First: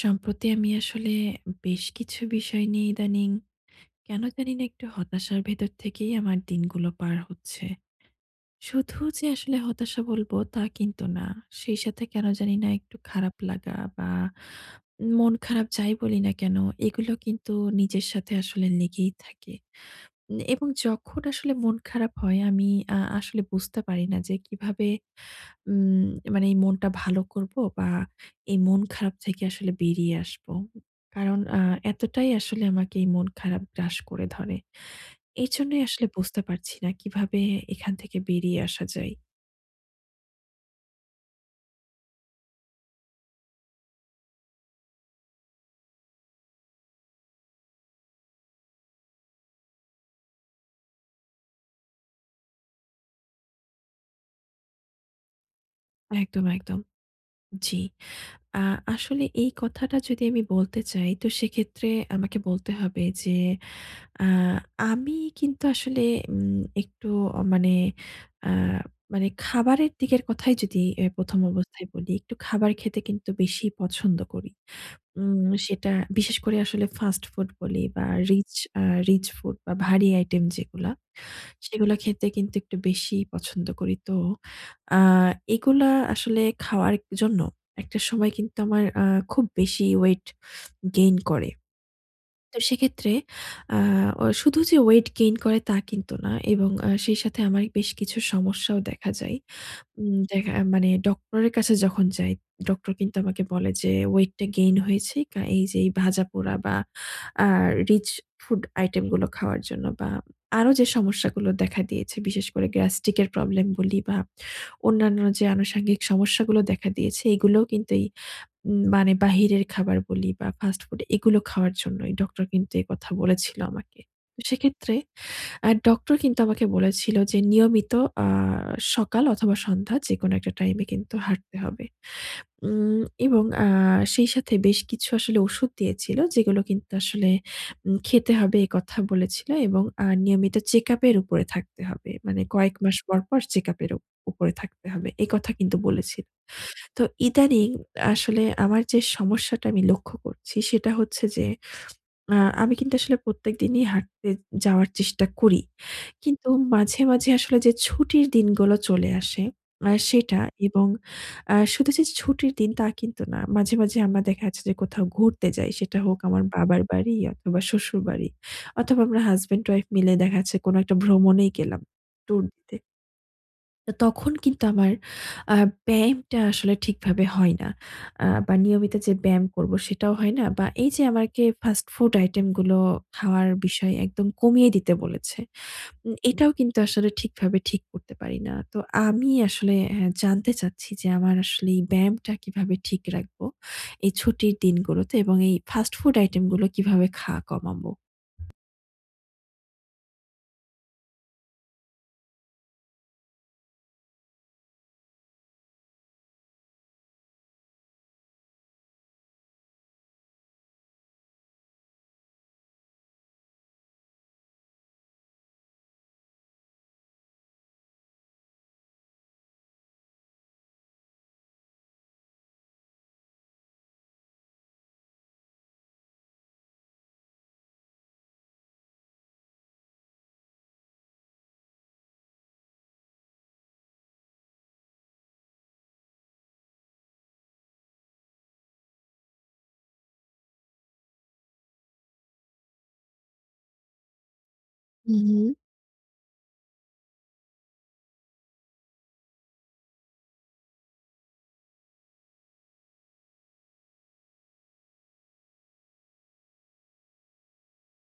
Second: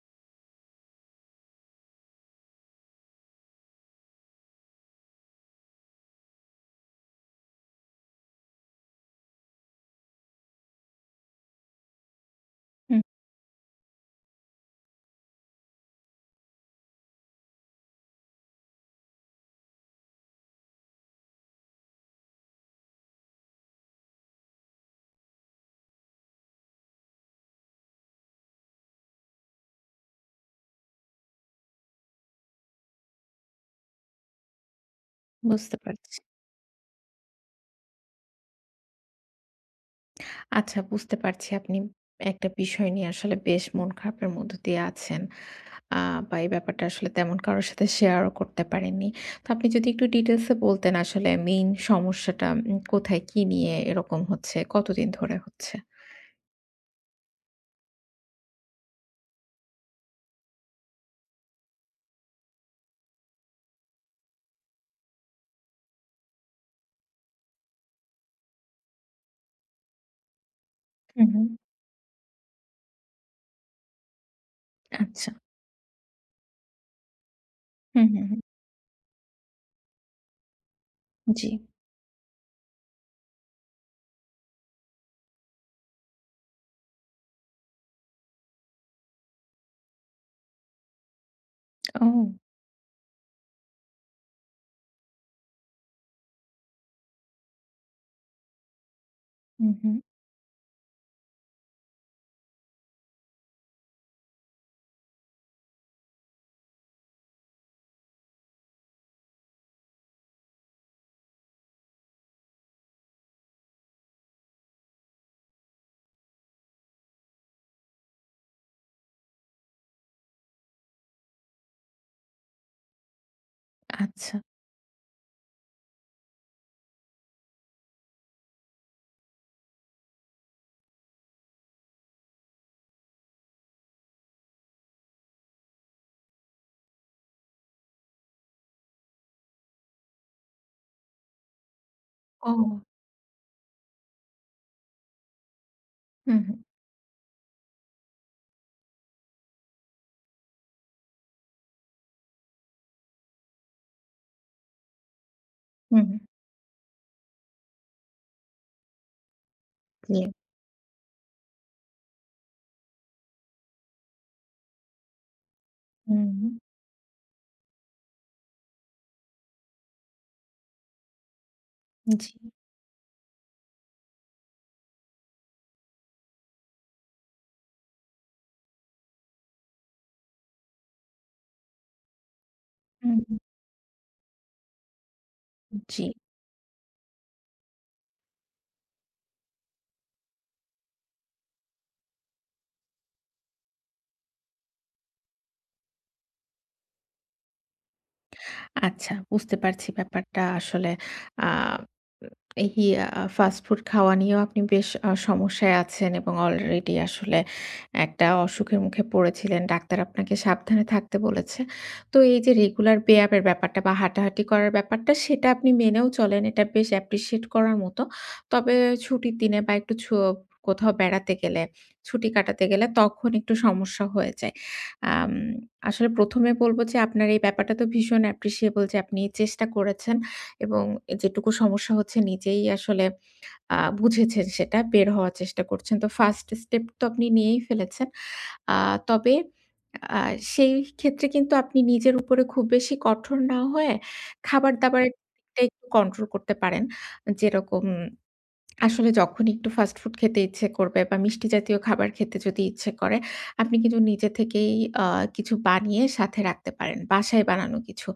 সম্প্রতি আমি আসলে বেশ কিছু বিষয় নিয়ে ইদানিং কেন জানি না একটু হতাশার ভেতর থেকেই আমার দিনগুলো পার হচ্ছে। শুধু যে আসলে হতাশা বলবো তা কিন্তু না। সেই সাথে কেন জানি না একটু হুম, খারাপ লাগা বা মন খারাপ যাই বলি না কেন, এগুলো কিন্তু নিজের সাথে আসলে লেগেই থাকে। এবং যখন আসলে মন খারাপ হয় আমি আসলে বুঝতে পারি না যে কিভাবে উম মানে এই মনটা ভালো করবো বা এই মন খারাপ থেকে আসলে বেরিয়ে আসবো। কারণ এতটাই আসলে আমাকে এই মন খারাপ গ্রাস করে ধরে। বুঝতে এইজন্যই আসলে পারছি। বুঝতে পারছি না কিভাবে এখান থেকে বেরিয়ে আসা যায়। আচ্ছা, বুঝতে পারছি আপনি একটা বিষয় নিয়ে আসলে বেশ মন খারাপের মধ্য দিয়ে আছেন। আ বা এই ব্যাপারটা আসলে তেমন কারো সাথে শেয়ারও করতে পারেননি। তো আপনি যদি একটু ডিটেইলস এ বলতেন আসলে মেইন সমস্যাটা কোথায়, কি নিয়ে এরকম হচ্ছে, কতদিন ধরে হচ্ছে? একদম, একদম। জি। আ আসলে এই কথাটা যদি আমি বলতে চাই, তো সেক্ষেত্রে আমাকে বলতে হবে যে আ আমি কিন্তু আসলে একটু অ মানে আ মানে খাবারের দিকের কথাই যদি এ হুম, ১ম হুম। অবস্থায় বলি, একটু খাবার খেতে কিন্তু বেশি পছন্দ করি। আচ্ছা। উম সেটা বিশেষ করে আসলে ফাস্ট ফুড বলি বা হুম, হুম, হুম। রিচ আ রিচ ফুড বা ভারী আইটেম যেগুলা, জি। সেগুলা খেতে কিন্তু একটু বেশি পছন্দ করি। তো আ এগুলা আসলে খাওয়ার জন্য একটা সময় কিন্তু আমার খুব বেশি ওয়েট গেইন করে। ও! তো সেক্ষেত্রে আ অ শুধু যে ওয়েট গেইন করে তা কিন্তু না, এবং সেই সাথে আমার বেশ কিছু সমস্যাও দেখা যায়। হুম, হুম। দেখা মানে ডক্টরের কাছে যখন যাই, ডক্টর কিন্তু আমাকে বলে যে ওয়েটটা গেইন হয়েছে এই যে এই ভাজাপোড়া বা আ রিচ ফুড আইটেম গুলো খাওয়ার জন্য, বা আরো যে সমস্যাগুলো দেখা দিয়েছে, বিশেষ করে গ্যাস্ট্রিক এর প্রবলেম বলি বা অন্যান্য যে আনুষঙ্গিক সমস্যাগুলো দেখা দিয়েছে, এগুলোও কিন্তু এই মানে বাহিরের খাবার বলি বা ফাস্ট ফুড, এগুলো খাওয়ার জন্যই ডক্টর কিন্তু এ কথা বলেছিল আমাকে। আচ্ছা। তো সেক্ষেত্রে ডক্টর কিন্তু আমাকে বলেছিল যে নিয়মিত আ সকাল অথবা সন্ধ্যা যেকোনো একটা টাইমে কিন্তু হাঁটতে হবে। উম এবং সেই সাথে বেশ কিছু আসলে ওষুধ দিয়েছিল, যেগুলো কিন্তু আসলে খেতে হবে এ কথা বলেছিল, এবং নিয়মিত চেকআপ এর উপরে থাকতে হবে। মানে ও! কয়েক মাস পর, পর চেকআপ এর উপরে থাকতে হবে। এ কথা কিন্তু বলেছিল। হুম, হুম। তো ইদানিং আসলে আমার যে সমস্যাটা আমি লক্ষ্য করছি সেটা হচ্ছে যে, আ আমি কিন্তু আসলে প্রত্যেকদিনই হাঁটতে যাওয়ার চেষ্টা করি। হুম, হুম। কিন্তু মাঝে, মাঝে আসলে যে ছুটির দিনগুলো চলে আসে জি। সেটা, এবং শুধু যে ছুটির দিন তা কিন্তু না। মাঝে, মাঝে আমরা দেখা যাচ্ছে যে কোথাও ঘুরতে যাই। সেটা হোক হুম, আমার হুম। বাবার বাড়ি অথবা শ্বশুরবাড়ি, অথবা আমরা হাসব্যান্ড ওয়াইফ মিলে দেখা যাচ্ছে কোনো একটা ভ্রমণেই গেলাম, জি। ট্যুর দিতে। তো তখন কিন্তু আমার আ ব্যায়ামটা আসলে ঠিকভাবে হয় না। বা নিয়মিত যে ব্যায়াম করবো সেটাও হয় না, বা এই যে আমাকে ফাস্ট ফুড আইটেম গুলো হুম, হুম। খাওয়ার বিষয় একদম কমিয়ে দিতে বলেছে, জি। এটাও কিন্তু আসলে ঠিকভাবে ঠিক করতে পারি না। তো আমি আসলে, হ্যাঁ, জানতে চাচ্ছি যে আমার আসলে এই ব্যায়ামটা কিভাবে ঠিক রাখবো এই ছুটির দিনগুলোতে, এবং এই ফাস্ট ফুড আইটেম গুলো কিভাবে খাওয়া কমাবো? আচ্ছা, বুঝতে পারছি ব্যাপারটা আসলে আ এই আ ফাস্ট ফুড খাওয়া নিয়েও আপনি বেশ সমস্যায় আছেন এবং অলরেডি আসলে একটা অসুখের মুখে পড়েছিলেন। ডাক্তার আপনাকে সাবধানে থাকতে বলেছে। তো এই যে রেগুলার ব্যায়ামের ব্যাপারটা বা হাঁটাহাঁটি করার ব্যাপারটা সেটা আপনি মেনেও চলেন। এটা বেশ অ্যাপ্রিশিয়েট করার মতো। তবে ছুটির দিনে বা একটু কোথাও বেড়াতে গেলে, ছুটি কাটাতে গেলে তখন একটু সমস্যা হয়ে যায়। আম আসলে ১ম এ বলব যে আপনার এই ব্যাপারটা তো ভীষণ অ্যাপ্রিশিয়েবল যে আপনি চেষ্টা করেছেন এবং যেটুকু সমস্যা হচ্ছে নিজেই আসলে বুঝেছেন সেটা, বের হওয়ার চেষ্টা করছেন। তো ফার্স্ট স্টেপ তো আপনি নিয়েই ফেলেছেন। আ তবে আ সেই ক্ষেত্রে কিন্তু আপনি নিজের উপরে খুব বেশি কঠোর না হয়ে খাবার-দাবারের হু, হু, দিকটা একটু কন্ট্রোল করতে পারেন। যেরকম আসলে যখন একটু ফাস্ট ফুড খেতে ইচ্ছে করবে বা মিষ্টি জাতীয় খাবার খেতে যদি ইচ্ছে করে, আপনি কিন্তু নিজে থেকেই আ কিছু বানিয়ে সাথে রাখতে পারেন। বাসায় বানানো কিছু।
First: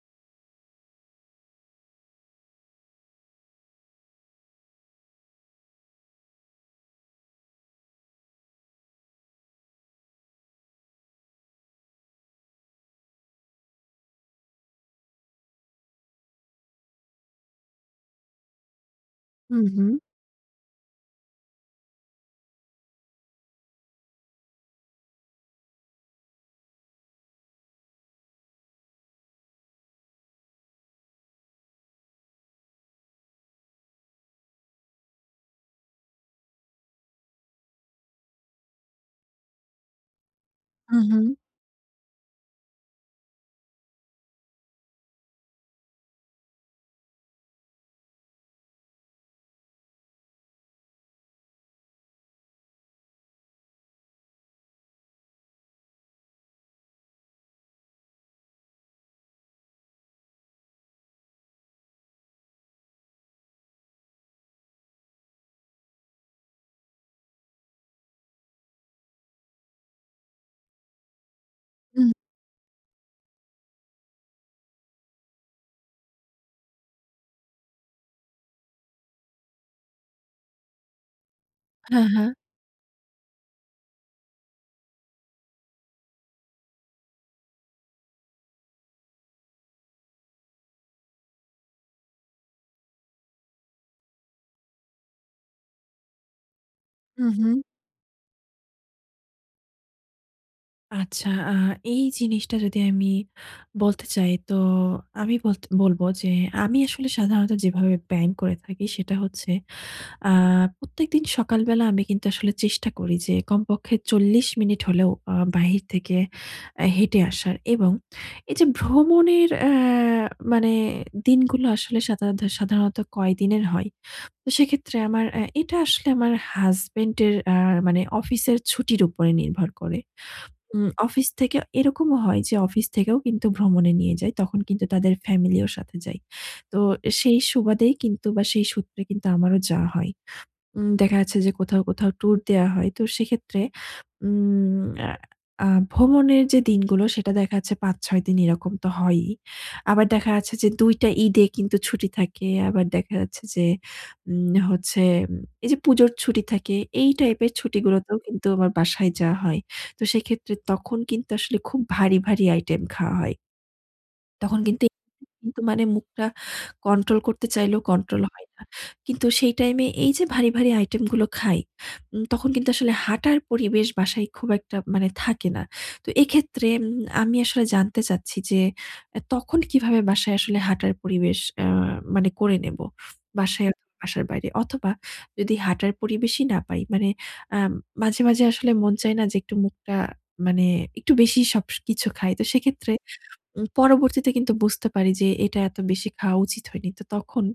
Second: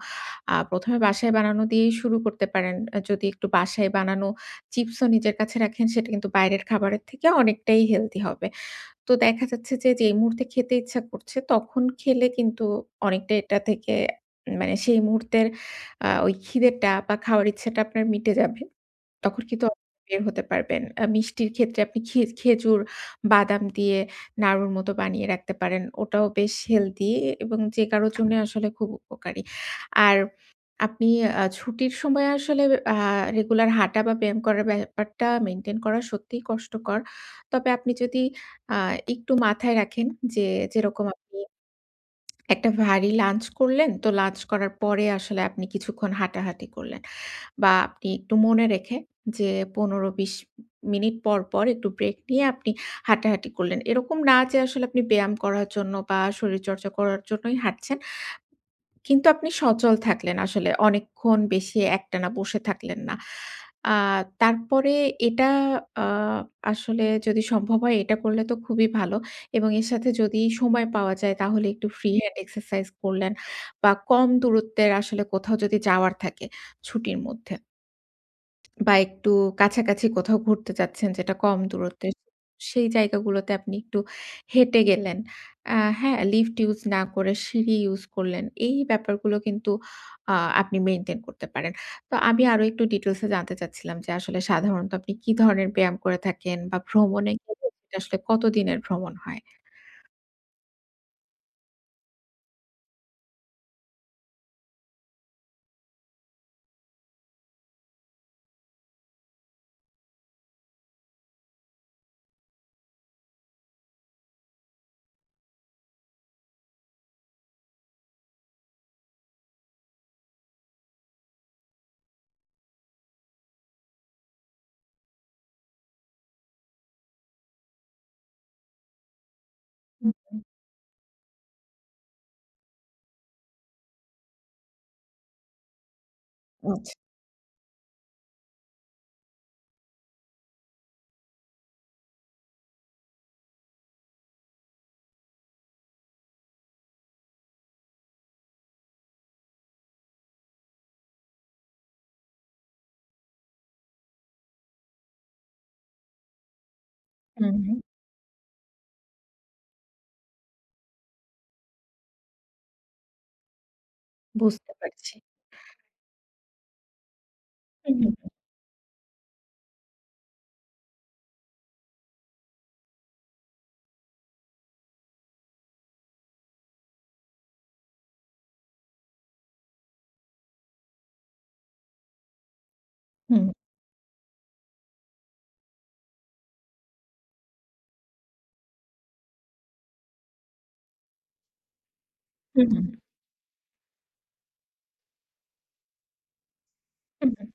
১ম এ বাসায় বানানো দিয়েই শুরু করতে পারেন। যদি একটু বাসায় বানানো চিপসও নিজের কাছে রাখেন, সেটা কিন্তু বাইরের খাবারের থেকে অনেকটাই হেলদি হবে। তো দেখা যাচ্ছে যে, যেই মুহূর্তে খেতে ইচ্ছা করছে, তখন খেলে কিন্তু অনেকটা এটা থেকে মানে সেই মুহূর্তের ওই খিদেটা বা খাওয়ার ইচ্ছাটা আপনার মিটে যাবে। তখন হু, কিন্তু আপনি হু, বের হতে পারবেন। মিষ্টির ক্ষেত্রে আপনি খেজুর, বাদাম দিয়ে নাড়ুর মতো বানিয়ে রাখতে পারেন। ওটাও বেশ হেলদি এবং যে কারো জন্য আসলে খুব উপকারী। আর আপনি ছুটির সময় আসলে আ রেগুলার হাঁটা বা ব্যায়াম করার ব্যাপারটা মেইনটেইন করা সত্যিই কষ্টকর। তবে আপনি যদি আ একটু মাথায় রাখেন যে হু, যেরকম হু, আপনি একটা ভারী লাঞ্চ করলেন, তো লাঞ্চ করার পরে আসলে আপনি কিছুক্ষণ হাঁটাহাঁটি করলেন। বা আপনি একটু মনে রেখে যে ১৫-২০ মিনিট পর, পর একটু ব্রেক নিয়ে আপনি হাঁটাহাঁটি করলেন। এরকম না যে আসলে আপনি ব্যায়াম করার জন্য বা শরীরচর্চা করার জন্যই হাঁটছেন। কিন্তু আপনি সচল থাকলেন আসলে অনেকক্ষণ বেশি একটানা বসে থাকলেন না। আ তারপরে এটা আ আসলে যদি সম্ভব হয় এটা করলে তো খুবই ভালো এবং এর সাথে যদি সময় পাওয়া যায় তাহলে একটু হু, ফ্রি হ্যান্ড এক্সারসাইজ করলেন বা কম দূরত্বের আসলে কোথাও যদি যাওয়ার থাকে ছুটির মধ্যে। বা একটু কাছাকাছি কোথাও ঘুরতে যাচ্ছেন যেটা কম হ্যাঁ, দূরত্বে, হ্যাঁ, সেই জায়গাগুলোতে আপনি একটু হেঁটে গেলেন। আ হ্যাঁ, লিফট ইউজ না করে সিঁড়ি ইউজ করলেন। এই ব্যাপারগুলো কিন্তু আ আপনি মেইনটেইন করতে পারেন। তো আমি আরো একটু ডিটেইলস এ জানতে চাচ্ছিলাম যে আসলে সাধারণত আপনি কি ধরনের ব্যায়াম করে থাকেন বা হু, ভ্রমণে হু। গেলে সেটা আসলে কত দিনের ভ্রমণ হয়? আচ্ছা, এই জিনিসটা যদি আমি বলতে চাই, তো আমি বলতে বলব যে আমি আসলে সাধারণত যেভাবে ব্যায়াম করে থাকি সেটা হচ্ছে, আ প্রত্যেকদিন সকালবেলা আমি কিন্তু আসলে চেষ্টা করি যে কমপক্ষে ৪০ মিনিট হলেও বাহির থেকে হেঁটে আসার। এবং এই যে ভ্রমণের, মানে দিনগুলো আসলে সাধারণত সাধারণত কয়দিনের হয়। তো সেক্ষেত্রে আমার, এটা আসলে আমার হাসব্যান্ডের মানে অফিসের ছুটির উপরে নির্ভর করে। হুম, হুম, অফিস থেকে এরকমও হয় যে অফিস থেকেও কিন্তু ভ্রমণে নিয়ে যায়। তখন কিন্তু তাদের ফ্যামিলিও সাথে যায়। তো আচ্ছা। সেই সুবাদেই কিন্তু, বা সেই সূত্রে কিন্তু আমারও যাওয়া হয়। দেখা যাচ্ছে যে কোথাও, কোথাও ট্যুর দেয়া হয়। তো সেক্ষেত্রে উম আ আ ভ্রমণের যে দিনগুলো সেটা দেখা যাচ্ছে ৫-৬ দিন এরকম তো হয়ই। আবার দেখা যাচ্ছে যে ২ টা ঈদে কিন্তু ছুটি থাকে। আবার দেখা যাচ্ছে যে হচ্ছে, এই যে পুজোর ছুটি থাকে, এই টাইপের হুম, হুম। ছুটিগুলোতেও কিন্তু আমার বাসায় যাওয়া হয়। তো সেক্ষেত্রে তখন কিন্তু আসলে খুব ভারী, ভারী আইটেম খাওয়া হয়। তখন বুঝতে কিন্তু পারছি। কিন্তু মানে মুখটা কন্ট্রোল করতে চাইলেও হুম, হুম, কন্ট্রোল হয় না। কিন্তু সেই টাইমে এই যে ভারী, ভারী আইটেমগুলো খাই, তখন কিন্তু আসলে হাঁটার পরিবেশ বাসায় খুব একটা মানে থাকে না। তো এক্ষেত্রে আমি আসলে জানতে চাচ্ছি যে তখন কিভাবে বাসায় আসলে হাঁটার পরিবেশ আ মানে করে নেব? হুম, বাসায় অথবা বাসার বাইরে? অথবা যদি হাঁটার পরিবেশই না পাই, মানে আম মাঝে, মাঝে আসলে মন চায় না যে একটু মুখটা মানে একটু বেশি সব কিছু খাই। তো হুম, হুম, সেক্ষেত্রে পরবর্তীতে কিন্তু বুঝতে পারি যে এটা এত বেশি খাওয়া উচিত হয়নি। তো হুম, তখন হুম।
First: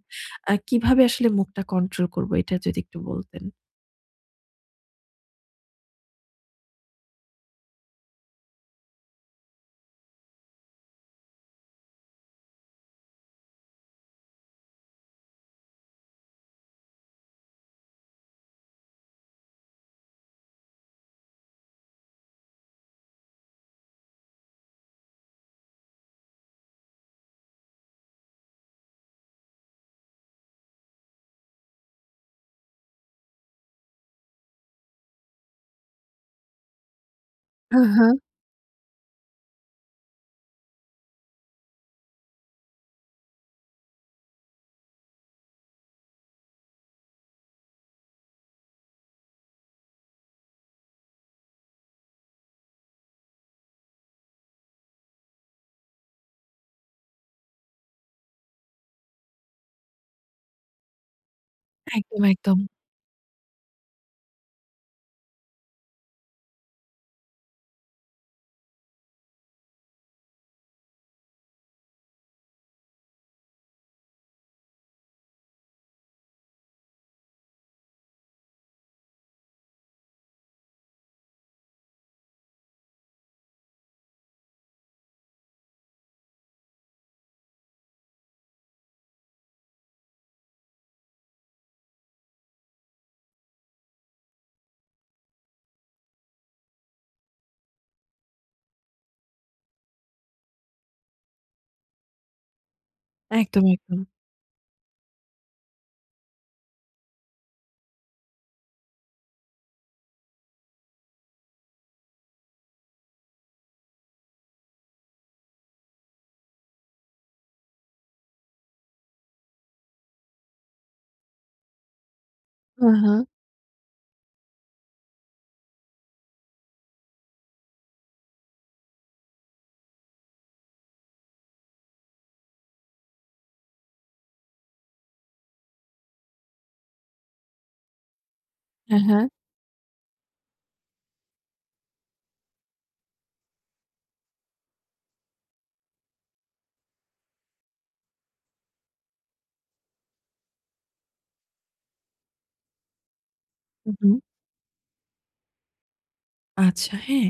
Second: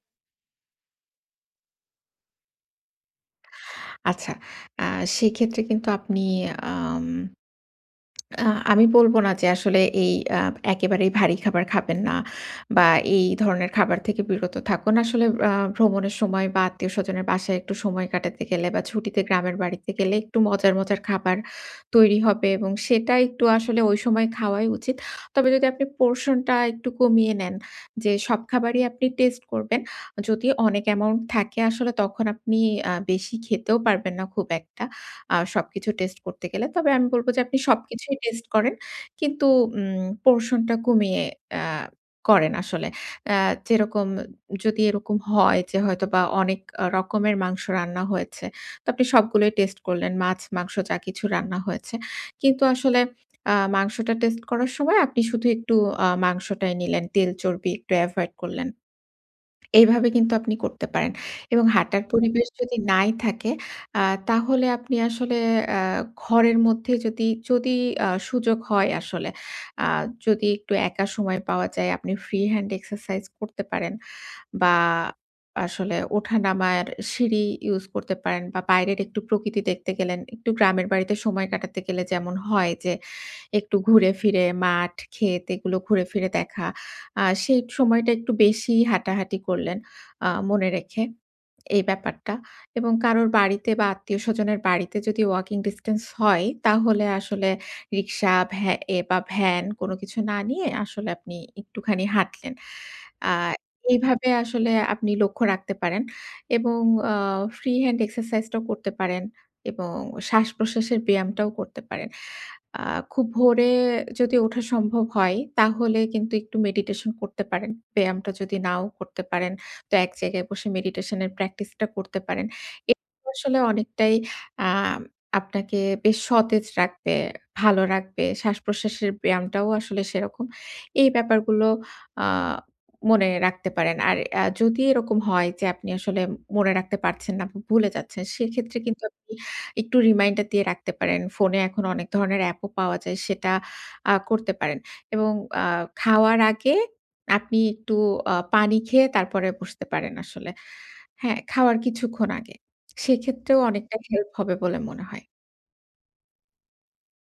কিভাবে আসলে মুখটা কন্ট্রোল করব এটা যদি একটু বলতেন? আচ্ছা, আ সেক্ষেত্রে কিন্তু আপনি আম আ আমি বলব না যে আসলে এই আ একেবারেই ভারী খাবার খাবেন না বা এই ধরনের খাবার থেকে বিরত থাকুন। আসলে ভ্রমণের সময় বা আত্মীয়স্বজনের বাসায় একটু সময় কাটাতে গেলে বা ছুটিতে গ্রামের বাড়িতে গেলে একটু মজার, মজার খাবার তৈরি হবে এবং সেটা একটু আসলে ওই সময় খাওয়াই উচিত। তবে যদি আপনি পোরশনটা একটু কমিয়ে নেন যে সব খাবারই আপনি টেস্ট করবেন। যদি অনেক অ্যামাউন্ট থাকে আসলে তখন আপনি বেশি খেতেও পারবেন না খুব একটা। সবকিছু টেস্ট করতে গেলে। তবে আমি বলব যে আপনি হ্যাঁ, হ্যাঁ। সবকিছুই টেস্ট করেন। কিন্তু পোরশন টা কমিয়ে আ করেন আসলে। আ যেরকম যদি এরকম হয় যে হয়তোবা অনেক রকমের মাংস রান্না হয়েছে। তো আপনি সবগুলোই টেস্ট করলেন। মাছ, মাংস যা কিছু রান্না হয়েছে। কিন্তু আসলে মাংসটা টেস্ট করার সময় আপনি শুধু একটু মাংসটাই নিলেন। তেল চর্বি একটু এভয়েড করলেন। এইভাবে কিন্তু আপনি করতে পারেন। এবং হাঁটার একদম, পরিবেশ একদম। যদি নাই থাকে, আ তাহলে আপনি আসলে আ ঘরের মধ্যে যদি সুযোগ হয় আসলে, আ যদি একটু একা সময় পাওয়া যায়, আপনি ফ্রি হ্যান্ড এক্সারসাইজ করতে পারেন বা আসলে ওঠা-নামার সিঁড়ি ইউজ করতে পারেন বা বাইরের একটু প্রকৃতি দেখতে গেলেন, একটু গ্রামের বাড়িতে সময় কাটাতে গেলে যেমন হয় যে একটু ঘুরে ফিরে মাঠ, ক্ষেত এগুলো ঘুরে ফিরে দেখা। সেই সময়টা একটু বেশিই হাঁটাহাঁটি করলেন মনে রেখে এই ব্যাপারটা। এবং কারোর বাড়িতে বা আত্মীয়স্বজনের বাড়িতে যদি ওয়াকিং ডিসট্যান্স হয়, তাহলে আসলে রিক্সা ভ্যা এ বা ভ্যান কোনো কিছু না নিয়ে আসলে আপনি একটুখানি হাঁটলেন। আ একদম, একদম। এইভাবে আসলে আপনি লক্ষ্য রাখতে পারেন এবং আ ফ্রি হ্যান্ড এক্সারসাইজটাও করতে পারেন এবং শ্বাস-প্রশ্বাসের ব্যায়ামটাও করতে পারেন। আ খুব ভোরে যদি ওঠা সম্ভব হয়, তাহলে কিন্তু একটু মেডিটেশন করতে পারেন। ব্যায়ামটা যদি নাও করতে পারেন, তো এক জায়গায় বসে মেডিটেশনের প্র্যাকটিসটা করতে পারেন। হ্যাঁ, হ্যাঁ। এটা আসলে অনেকটাই আ আপনাকে বেশ সতেজ রাখবে, ভালো রাখবে। শ্বাসপ্রশ্বাসের ব্যায়ামটাও আসলে সেরকম। এই ব্যাপারগুলো আ মনে রাখতে পারেন। আর যদি এরকম হয় যে আপনি আসলে মনে রাখতে পারছেন না, বা ভুলে যাচ্ছেন, সেক্ষেত্রে হ্যাঁ, কিন্তু হ্যাঁ। আপনি একটু রিমাইন্ডার দিয়ে রাখতে পারেন। ফোনে এখন অনেক ধরনের অ্যাপও পাওয়া যায় সেটা করতে পারেন এবং আ খাওয়ার আগে আপনি একটু পানি খেয়ে তারপরে বসতে পারেন আসলে। হ্যাঁ, খাওয়ার কিছুক্ষণ আগে। সেক্ষেত্রেও হু, অনেকটা হুম। হেল্প হবে বলে মনে হয়। আচ্ছা, হ্যাঁ।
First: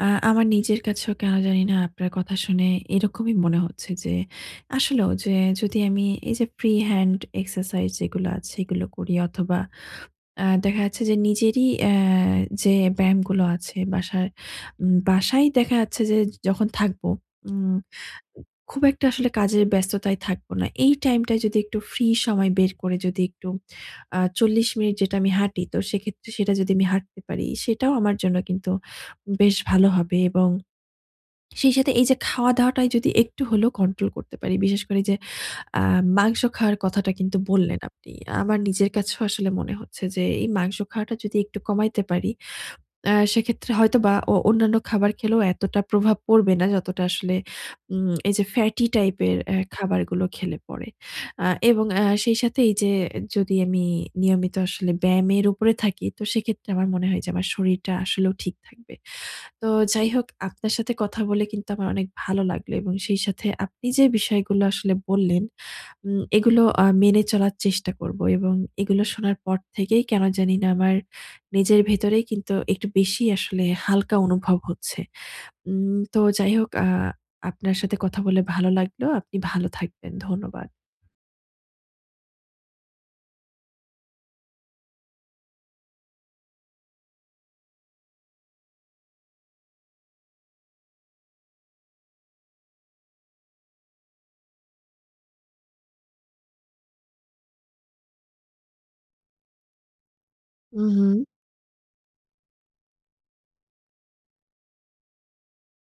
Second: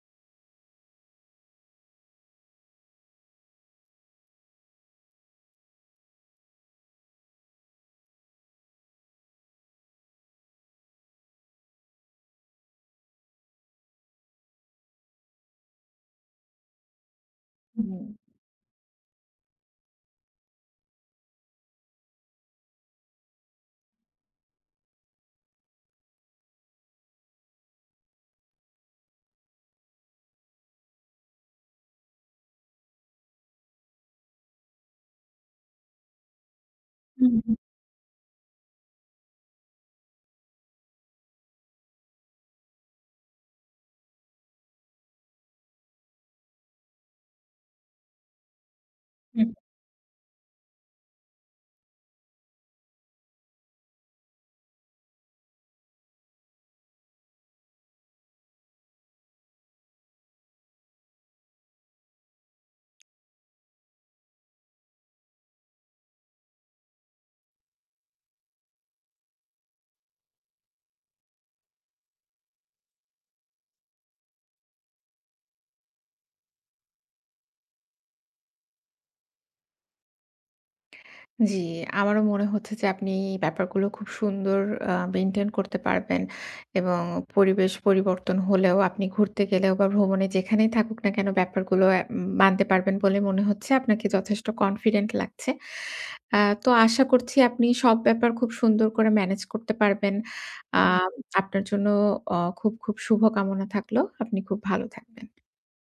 আ আমার নিজের কাছেও কেন জানি না আপনার কথা শুনে এরকমই মনে হচ্ছে যে আসলেও যে, যদি আমি এই যে ফ্রি হ্যান্ড এক্সারসাইজ যেগুলো আছে এগুলো করি, অথবা দেখা যাচ্ছে যে নিজেরই, যে ব্যায়ামগুলো আছে, বাসায় দেখা যাচ্ছে যে যখন থাকবো, উম হুম। খুব একটা আসলে কাজের ব্যস্ততায় থাকবো না। এই টাইমটায় যদি একটু ফ্রি সময় বের করে, যদি একটু ৪০ মিনিট যেটা আমি হাঁটি, তো সেক্ষেত্রে সেটা যদি আমি হাঁটতে পারি, সেটাও আমার জন্য কিন্তু বেশ ভালো হবে। এবং সেই সাথে এই যে খাওয়া-দাওয়াটায় যদি একটু হলেও কন্ট্রোল করতে পারি, বিশেষ করে যে আ মাংস খাওয়ার কথাটা কিন্তু হুম, বললেন আপনি। আমার নিজের কাছেও আসলে মনে হচ্ছে যে এই মাংস খাওয়াটা যদি একটু কমাইতে পারি, সেক্ষেত্রে হয়তোবা অন্যান্য খাবার খেলেও এতটা প্রভাব পড়বে না, যতটা আসলে এই যে ফ্যাটি টাইপের হুম। খাবারগুলো খেলে পরে। এবং সেই সাথে এই যে যদি আমি নিয়মিত আসলে ব্যায়ামের উপরে থাকি, তো সেক্ষেত্রে আমার মনে হয় যে আমার শরীরটা আসলেও ঠিক থাকবে। তো যাই হোক, আপনার সাথে কথা বলে কিন্তু আমার অনেক ভালো লাগলো, এবং সেই সাথে আপনি যে বিষয়গুলো আসলে বললেন, এগুলো মেনে চলার চেষ্টা করব। এবং এগুলো শোনার পর থেকেই কেন জানি না আমার নিজের ভেতরেই কিন্তু একটু বেশি আসলে হালকা অনুভব হচ্ছে। তো যাই হোক, আপনার সাথে কথা বলে ভালো লাগলো। আপনি ভালো থাকবেন। ধন্যবাদ। জি, আমারও মনে হচ্ছে যে আপনি এই ব্যাপারগুলো খুব সুন্দর মেইনটেইন করতে পারবেন এবং পরিবেশ পরিবর্তন হলেও আপনি ঘুরতে গেলেও বা ভ্রমণে যেখানেই থাকুক না কেন ব্যাপারগুলো মানতে পারবেন বলে মনে হচ্ছে। আপনাকে যথেষ্ট কনফিডেন্ট লাগছে। আ তো আশা করছি আপনি সব ব্যাপার খুব সুন্দর করে ম্যানেজ করতে পারবেন। হুম, হুম। হুম। আপনার জন্য খুব, খুব শুভকামনা থাকলো। আপনি খুব ভালো থাকবেন।